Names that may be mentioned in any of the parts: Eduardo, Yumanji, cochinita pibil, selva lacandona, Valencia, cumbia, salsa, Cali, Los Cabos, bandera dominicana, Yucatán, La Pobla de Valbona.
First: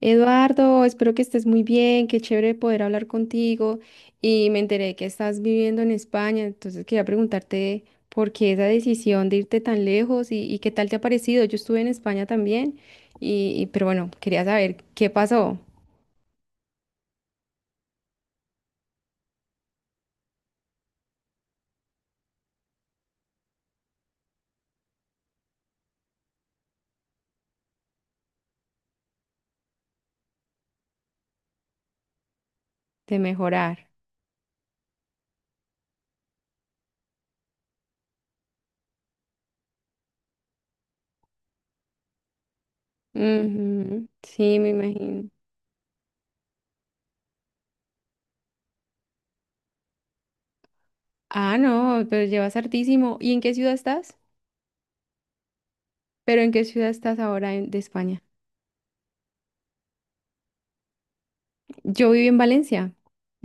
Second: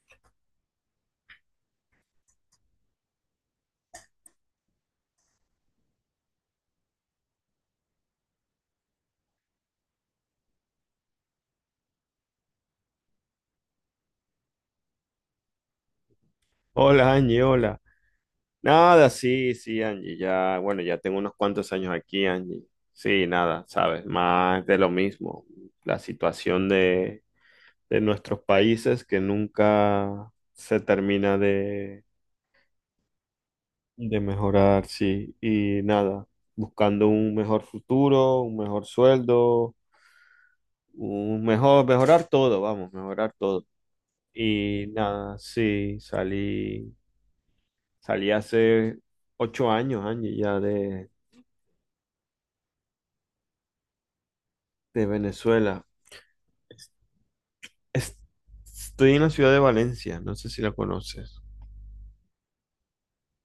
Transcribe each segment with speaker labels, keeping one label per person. Speaker 1: Eduardo, espero que estés muy bien, qué chévere poder hablar contigo y me enteré que estás viviendo en España, entonces quería preguntarte por qué esa decisión de irte tan lejos y qué tal te ha parecido. Yo estuve en España también pero bueno, quería saber qué pasó
Speaker 2: Hola Angie, hola. Nada, sí, sí, Angie, ya, bueno, ya tengo unos cuantos años aquí, Angie. Sí, nada, sabes, más de lo mismo. La situación de, nuestros países que nunca se termina de,
Speaker 1: de mejorar.
Speaker 2: de mejorar, sí. Y nada, buscando un mejor futuro, un mejor sueldo, un mejor, mejorar todo, vamos, mejorar todo.
Speaker 1: Ujú, sí, me
Speaker 2: Y
Speaker 1: imagino.
Speaker 2: nada, sí, salí hace 8 años, Angie, ya de
Speaker 1: Ah, no, pero llevas hartísimo. ¿Y en qué ciudad estás?
Speaker 2: de Venezuela.
Speaker 1: ¿Pero en qué ciudad estás ahora de
Speaker 2: Es-
Speaker 1: España?
Speaker 2: Estoy en la ciudad de Valencia, no sé si la conoces.
Speaker 1: Yo viví en Valencia,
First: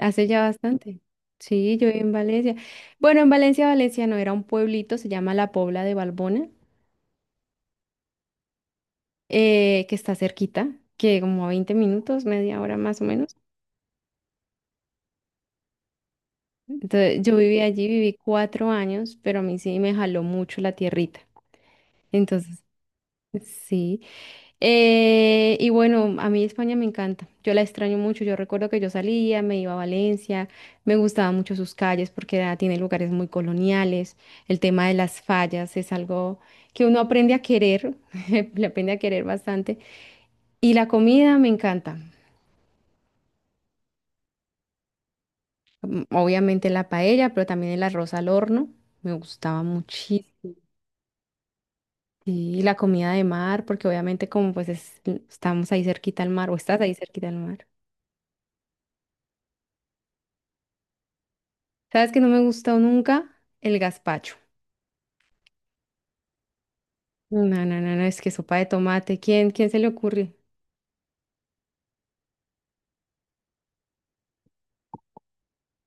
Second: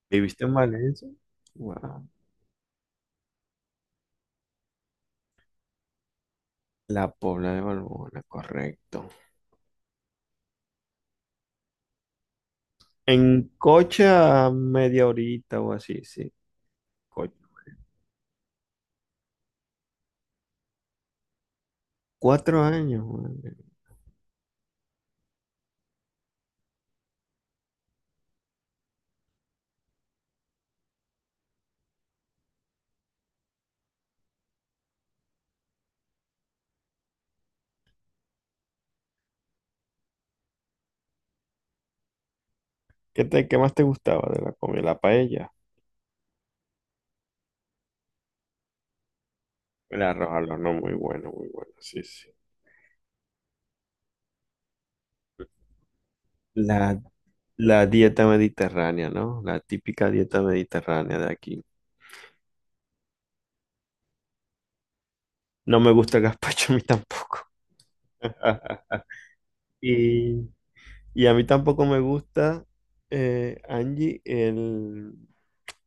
Speaker 1: hace ya
Speaker 2: ¿Viviste en
Speaker 1: bastante.
Speaker 2: Valencia?
Speaker 1: Sí, yo viví
Speaker 2: Wow.
Speaker 1: en Valencia. Bueno, en Valencia, Valencia no era un pueblito, se llama La Pobla de Valbona,
Speaker 2: La Pobla de Valbona, correcto.
Speaker 1: que está cerquita, que como a 20 minutos, media hora más o
Speaker 2: En
Speaker 1: menos.
Speaker 2: coche a media horita o así, sí.
Speaker 1: Entonces,
Speaker 2: Coche.
Speaker 1: yo viví allí, viví 4 años, pero a mí sí me jaló mucho la tierrita.
Speaker 2: Cuatro
Speaker 1: Entonces,
Speaker 2: años, madre.
Speaker 1: sí. Y bueno, a mí España me encanta, yo la extraño mucho, yo recuerdo que yo salía, me iba a Valencia, me gustaban mucho sus calles porque tiene lugares muy coloniales, el tema de las fallas es algo que uno aprende a querer, le aprende a querer bastante, y la comida me encanta,
Speaker 2: ¿Qué más te gustaba de la comida? La paella.
Speaker 1: mm, obviamente la paella, pero también el arroz al horno, me gustaba
Speaker 2: El arroz al
Speaker 1: muchísimo.
Speaker 2: horno, muy bueno, muy bueno, sí, sí.
Speaker 1: Y la comida de mar, porque obviamente como pues estamos ahí cerquita al mar, o estás ahí
Speaker 2: La,
Speaker 1: cerquita al mar.
Speaker 2: la dieta mediterránea, ¿no? La típica dieta mediterránea de aquí.
Speaker 1: ¿Sabes que no me gustó nunca? El gazpacho.
Speaker 2: No me gusta el gazpacho a mí tampoco.
Speaker 1: No, no, no, no, es que sopa de tomate. ¿Quién, quién se le ocurre?
Speaker 2: Y Y a mí tampoco me gusta, Angie,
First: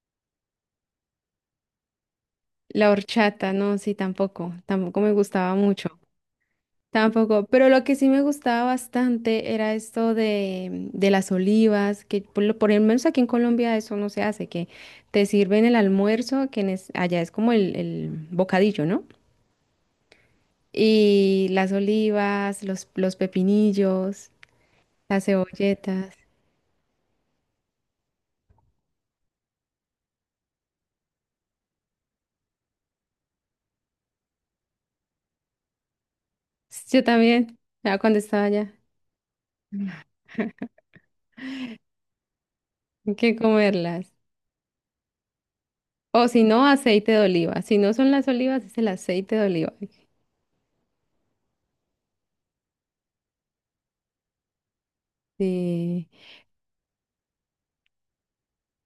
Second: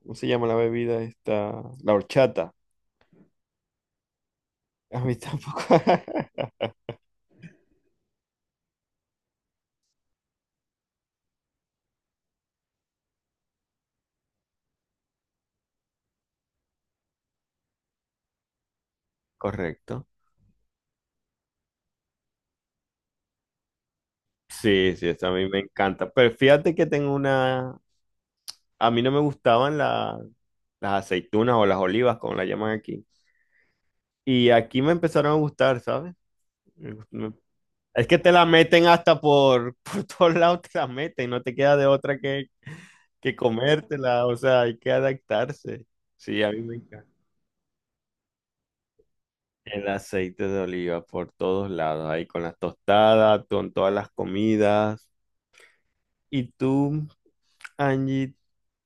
Speaker 2: ¿cómo se llama la bebida esta? La horchata.
Speaker 1: La horchata, no, sí, tampoco. Tampoco
Speaker 2: A
Speaker 1: me
Speaker 2: mí
Speaker 1: gustaba
Speaker 2: tampoco.
Speaker 1: mucho. Tampoco. Pero lo que sí me gustaba bastante era esto de las olivas, que por lo menos aquí en Colombia eso no se hace, que te sirven el almuerzo, que allá es como el bocadillo, ¿no?
Speaker 2: Correcto.
Speaker 1: Y las olivas, los pepinillos,
Speaker 2: Sí, sí,
Speaker 1: las
Speaker 2: esa a mí me encanta.
Speaker 1: cebolletas.
Speaker 2: Pero fíjate que tengo una... A mí no me gustaban las aceitunas o las olivas, como la llaman aquí. Y aquí me empezaron a gustar, ¿sabes?
Speaker 1: Yo
Speaker 2: Me,
Speaker 1: también, ya
Speaker 2: Es que
Speaker 1: cuando
Speaker 2: te
Speaker 1: estaba
Speaker 2: la
Speaker 1: allá.
Speaker 2: meten hasta por, por todos lados, te la meten, no te queda de otra que,
Speaker 1: Hay que
Speaker 2: que
Speaker 1: comerlas.
Speaker 2: comértela, o sea, hay que adaptarse.
Speaker 1: O si
Speaker 2: Sí, a mí
Speaker 1: no,
Speaker 2: me encanta.
Speaker 1: aceite de oliva. Si no son las olivas, es el aceite de oliva.
Speaker 2: El aceite de oliva por todos lados, ahí con las tostadas, con todas las comidas.
Speaker 1: Sí,
Speaker 2: Y tú, Angie,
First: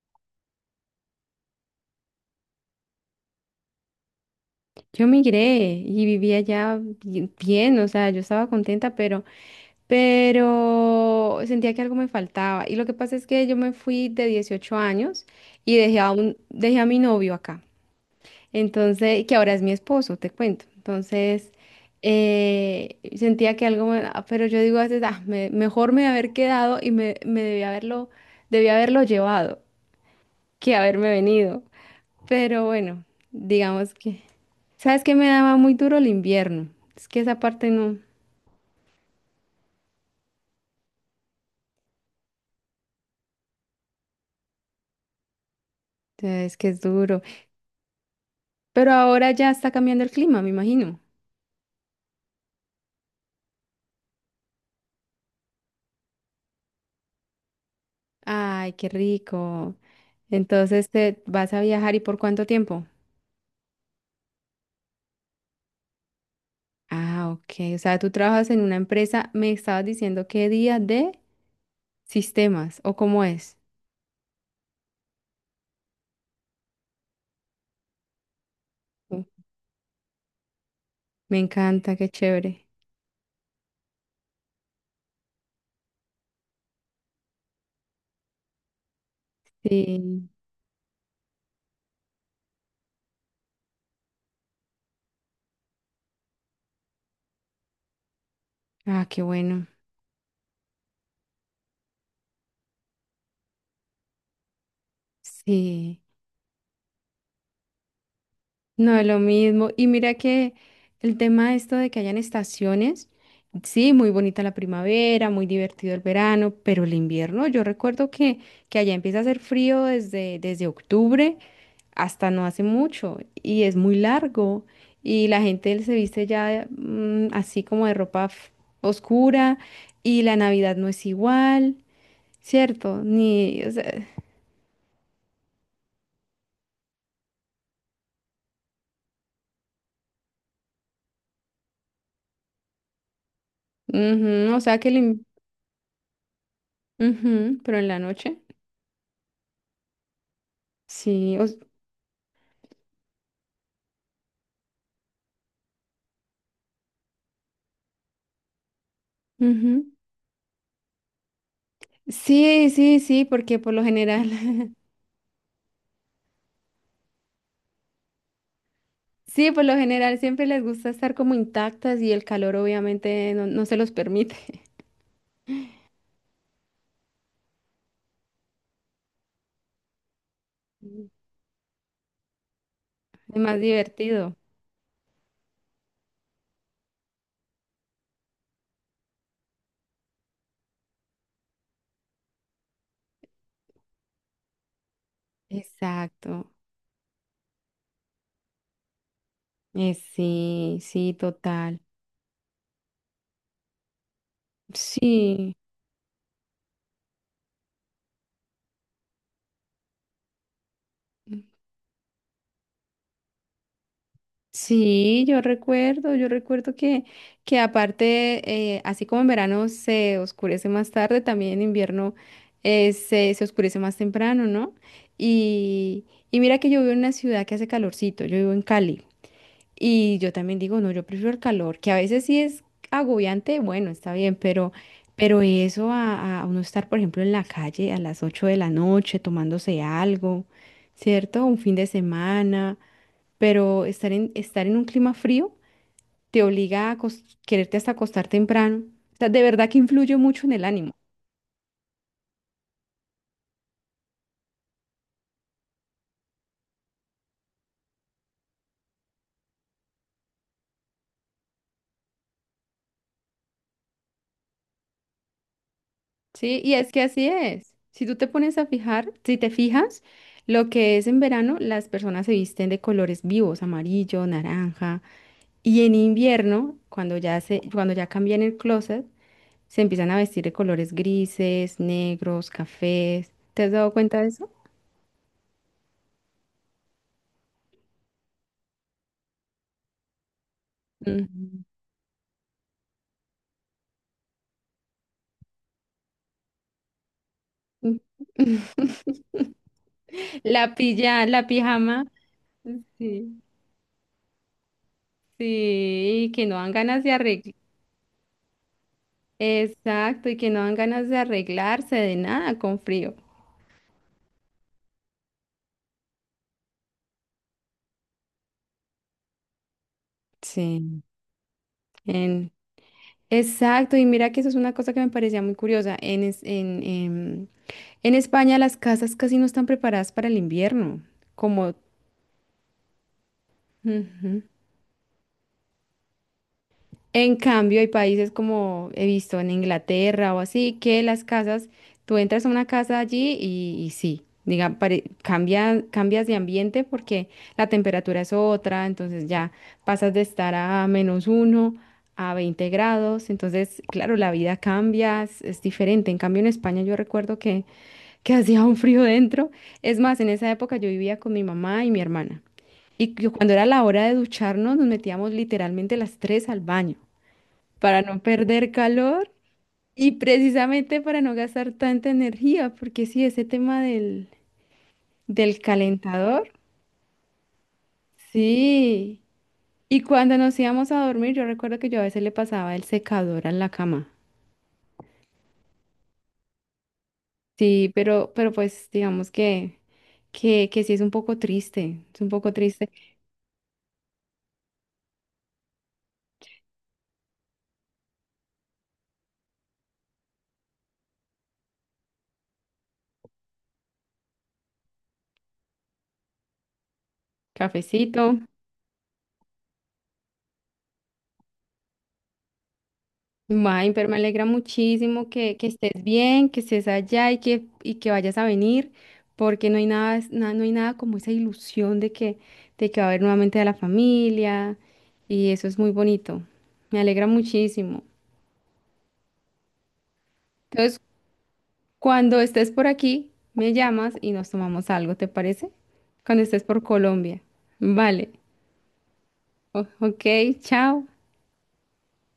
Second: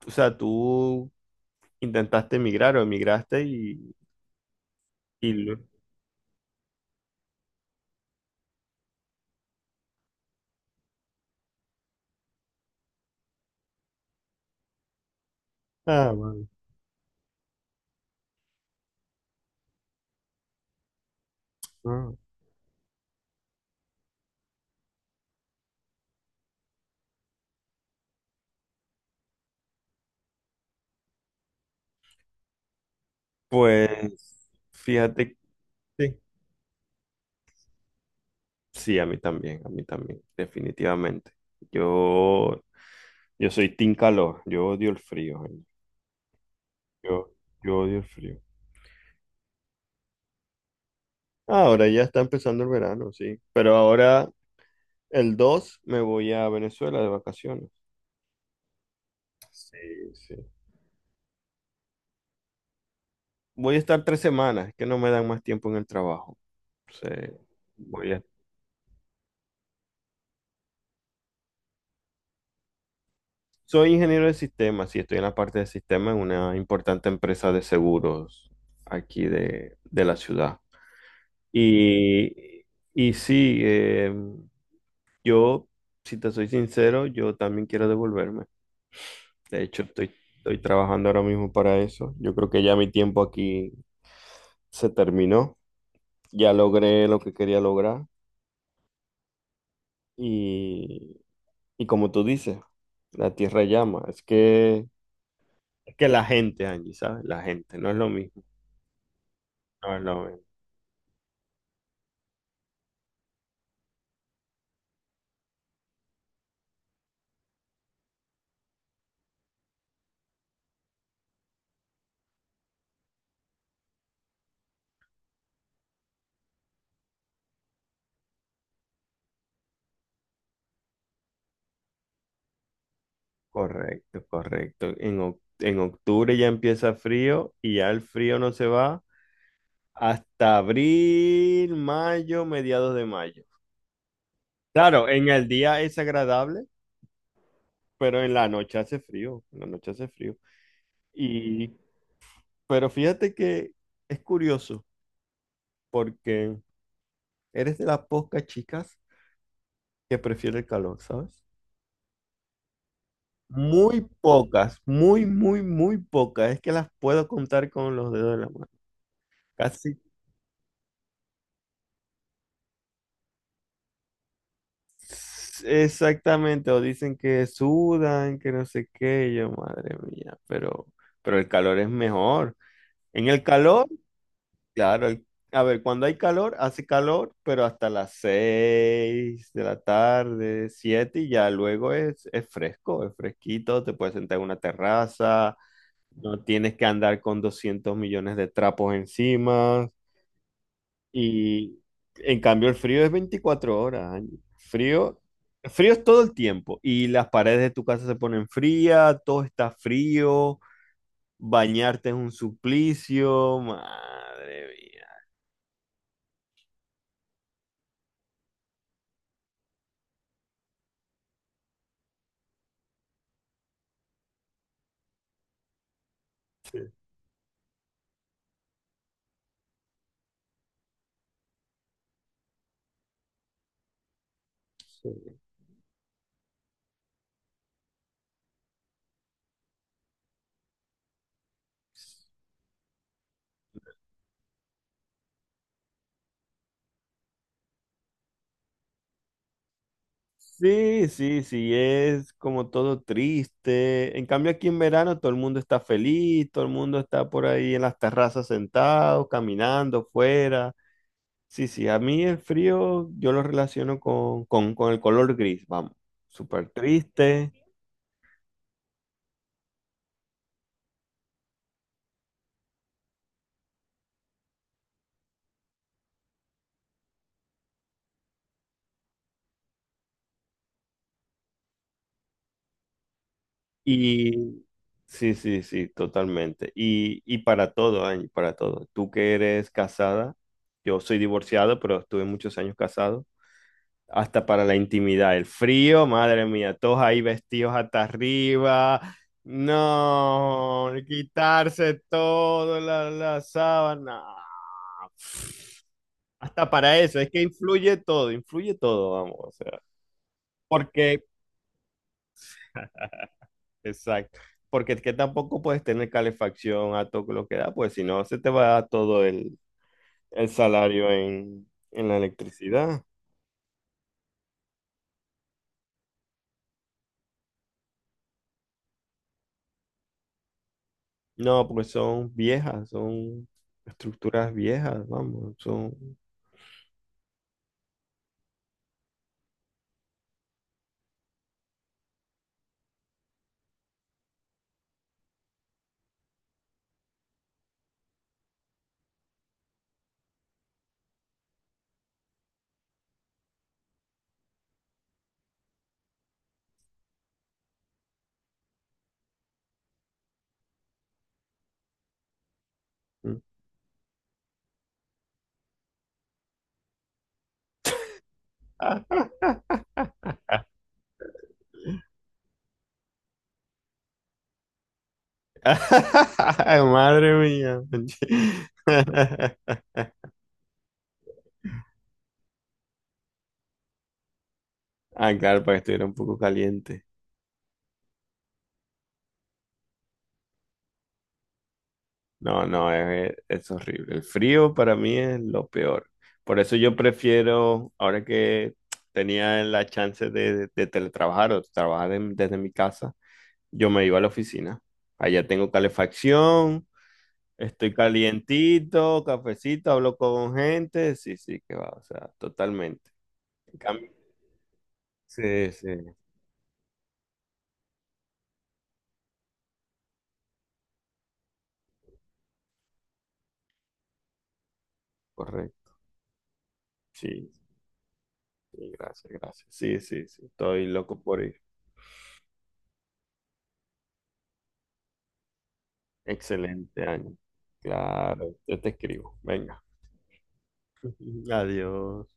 Speaker 2: o sea, tú intentaste emigrar o emigraste y...
Speaker 1: yo
Speaker 2: y lo-
Speaker 1: migré y vivía allá bien, o sea, yo estaba contenta, pero sentía que algo me faltaba. Y lo que pasa es que yo me fui de 18 años y dejé a
Speaker 2: Ah, vale.
Speaker 1: dejé a mi novio acá. Entonces, que ahora es mi esposo, te cuento. Entonces,
Speaker 2: Ah.
Speaker 1: sentía que algo, ah, pero yo digo a veces, "Ah, mejor me haber quedado y me debí haberlo llevado que haberme venido. Pero bueno, digamos que,
Speaker 2: Pues
Speaker 1: ¿sabes qué me
Speaker 2: fíjate,
Speaker 1: daba muy duro el
Speaker 2: sí,
Speaker 1: invierno? Es que esa parte no,
Speaker 2: sí, a mí también, definitivamente. Yo Yo soy team calor, yo odio el frío, gente.
Speaker 1: es que es duro.
Speaker 2: Yo, yo odio el frío.
Speaker 1: Pero ahora ya está cambiando el clima, me imagino.
Speaker 2: Ahora ya está empezando el verano, sí. Pero ahora el 2 me voy a Venezuela de vacaciones.
Speaker 1: Ay, qué rico.
Speaker 2: Sí, sí.
Speaker 1: Entonces, ¿te vas a viajar y por cuánto tiempo?
Speaker 2: Voy a estar 3 semanas, que no me dan más tiempo en el trabajo. Sí,
Speaker 1: Ah, ok. O sea, tú
Speaker 2: voy a-
Speaker 1: trabajas en una empresa, me estabas diciendo qué día de sistemas o cómo es.
Speaker 2: Soy ingeniero de sistemas y estoy en la parte de sistemas en una importante empresa de seguros
Speaker 1: Uh,
Speaker 2: aquí de la ciudad.
Speaker 1: Me encanta, qué
Speaker 2: Y,
Speaker 1: chévere.
Speaker 2: y sí, yo, si te soy sincero, yo también quiero devolverme. De hecho, estoy,
Speaker 1: Sí.
Speaker 2: estoy trabajando ahora mismo para eso. Yo creo que ya mi tiempo aquí se terminó. Ya logré lo que quería lograr.
Speaker 1: Ah, qué bueno.
Speaker 2: Y, y como tú dices, la tierra llama. Es que, es
Speaker 1: Sí.
Speaker 2: que la gente, Angie, ¿sabes? La gente, no es lo mismo.
Speaker 1: No es lo mismo. Y
Speaker 2: No es
Speaker 1: mira
Speaker 2: lo mismo.
Speaker 1: que el tema de esto de que hayan estaciones, sí, muy bonita la primavera, muy divertido el verano, pero el invierno, yo recuerdo que allá empieza a hacer frío desde octubre, hasta no hace mucho y es muy largo y la gente se viste ya así como de ropa oscura y la Navidad no es igual, ¿cierto? Ni, o sea,
Speaker 2: Correcto, correcto. En octubre ya empieza frío y ya el frío no se va hasta abril, mayo, mediados de mayo.
Speaker 1: ujú, o sea que
Speaker 2: Claro, en el día es agradable,
Speaker 1: ujú, pero en la
Speaker 2: pero en
Speaker 1: noche,
Speaker 2: la noche hace frío. En la noche hace frío.
Speaker 1: sí,
Speaker 2: Y, pero fíjate que es curioso porque eres de las pocas chicas
Speaker 1: ujú.
Speaker 2: que prefiere el calor, ¿sabes?
Speaker 1: Sí, sí, sí, porque por lo
Speaker 2: Muy
Speaker 1: general,
Speaker 2: pocas, muy, muy, muy pocas. Es que las puedo contar con los dedos de la mano.
Speaker 1: sí, por lo
Speaker 2: Casi
Speaker 1: general siempre les gusta estar como intactas y el calor obviamente no, no se los permite.
Speaker 2: exactamente. O dicen que sudan, que no sé qué. Y yo, madre mía, pero, pero el calor es mejor. En
Speaker 1: Es
Speaker 2: el
Speaker 1: más
Speaker 2: calor
Speaker 1: divertido.
Speaker 2: Claro, a ver, cuando hay calor, hace calor, pero hasta las 6 de la tarde, 7 y ya luego es fresco, es fresquito, te puedes sentar en una terraza, no
Speaker 1: Exacto.
Speaker 2: tienes que andar con 200 millones de trapos encima
Speaker 1: Sí, sí,
Speaker 2: y
Speaker 1: total.
Speaker 2: en cambio el frío es 24 horas, Ángel. frío,
Speaker 1: Sí,
Speaker 2: frío es todo el tiempo y las paredes de tu casa se ponen frías, todo está frío, bañarte es un suplicio, madre mía.
Speaker 1: sí, yo recuerdo que aparte, así como en verano se oscurece más tarde, también en invierno se oscurece más temprano, ¿no? Y, y mira que yo vivo en una ciudad que hace calorcito, yo vivo en Cali. Y yo también digo, no, yo prefiero el calor, que a veces sí es agobiante, bueno, está bien,
Speaker 2: Sí.
Speaker 1: pero eso a uno estar, por ejemplo, en la calle a las 8 de la noche tomándose algo, ¿cierto? Un fin de
Speaker 2: Sí.
Speaker 1: semana, pero estar en un clima frío te obliga a quererte hasta acostar temprano. O sea, de verdad que influye mucho en el ánimo,
Speaker 2: Sí, sí, sí, es como todo triste. En cambio, aquí en verano todo el mundo está feliz, todo el mundo está por ahí en las terrazas sentado, caminando fuera. Sí, sí, a mí el frío yo lo relaciono con el color gris, vamos,
Speaker 1: ¿sí?
Speaker 2: súper
Speaker 1: Y es que así
Speaker 2: triste.
Speaker 1: es. Si tú te pones a fijar, si te fijas, lo que es en verano, las personas se visten de colores vivos, amarillo, naranja. Y en invierno, cuando cuando ya cambian el closet, se empiezan a vestir de colores grises, negros, cafés. ¿Te has dado cuenta de eso?
Speaker 2: Y sí, sí, sí, totalmente. Y para todo, Angie, para todo. Tú que eres casada, yo soy
Speaker 1: Mm.
Speaker 2: divorciado, pero estuve muchos años casado. Hasta para la intimidad. El frío, madre mía, todos ahí vestidos
Speaker 1: Mm.
Speaker 2: hasta arriba.
Speaker 1: La
Speaker 2: No,
Speaker 1: pilla, la
Speaker 2: quitarse
Speaker 1: pijama.
Speaker 2: todo, la,
Speaker 1: Sí,
Speaker 2: la sábana.
Speaker 1: sí, y que no
Speaker 2: Hasta
Speaker 1: dan
Speaker 2: para
Speaker 1: ganas de
Speaker 2: eso, es que
Speaker 1: arreglar.
Speaker 2: influye todo, vamos. O sea,
Speaker 1: Exacto, y que no dan ganas de
Speaker 2: porque,
Speaker 1: arreglarse de nada con frío.
Speaker 2: exacto, porque es que tampoco puedes tener calefacción a todo lo que da, pues si no, se te va todo el
Speaker 1: Sí.
Speaker 2: salario en la
Speaker 1: En,
Speaker 2: electricidad.
Speaker 1: exacto, y mira que eso es una cosa que me parecía muy curiosa. En, es- En España las casas casi no están preparadas para el invierno,
Speaker 2: No,
Speaker 1: como
Speaker 2: porque son viejas, son
Speaker 1: ujú.
Speaker 2: estructuras viejas, vamos, son
Speaker 1: En cambio, hay países como he visto en Inglaterra o así, que las casas, tú entras a una casa allí y sí, cambias de ambiente porque la temperatura es otra, entonces ya pasas de estar a menos uno a 20 grados, entonces, claro, la vida cambia, es diferente. En cambio, en España yo recuerdo que hacía un frío dentro. Es más, en esa época yo vivía con mi mamá y mi hermana. Y que cuando era la hora de ducharnos, nos metíamos literalmente las tres al baño para no perder calor y precisamente para no gastar tanta energía, porque sí, ese tema del calentador,
Speaker 2: Madre mía.
Speaker 1: sí. Y cuando nos íbamos a dormir, yo recuerdo que yo a veces le pasaba el secador a la cama.
Speaker 2: Ah, claro, para que estuviera un poco caliente.
Speaker 1: Sí, pero pues digamos que sí es un poco triste, es un poco
Speaker 2: No,
Speaker 1: triste.
Speaker 2: no, es horrible. El frío para mí es lo peor. Por eso yo prefiero, ahora que tenía la chance de teletrabajar o trabajar desde mi casa, yo me iba a la oficina. Allá tengo calefacción, estoy
Speaker 1: Cafecito.
Speaker 2: calientito, cafecito, hablo con gente. Sí, sí, que va, o sea, totalmente. En
Speaker 1: May, pero
Speaker 2: cambio-
Speaker 1: me alegra muchísimo que
Speaker 2: sí, sí,
Speaker 1: estés bien, que estés allá y que vayas a venir, porque no hay nada, no hay nada como esa ilusión de que va a haber nuevamente a la familia, y eso es
Speaker 2: correcto.
Speaker 1: muy bonito. Me alegra
Speaker 2: Sí,
Speaker 1: muchísimo.
Speaker 2: sí, gracias, gracias. Sí, sí, sí, estoy
Speaker 1: Entonces,
Speaker 2: loco por ir.
Speaker 1: cuando estés por aquí, me llamas y nos tomamos algo, ¿te parece? Cuando estés por
Speaker 2: Excelente año.
Speaker 1: Colombia. Vale.
Speaker 2: Claro, yo te escribo. Venga.
Speaker 1: Ok, chao.
Speaker 2: Adiós.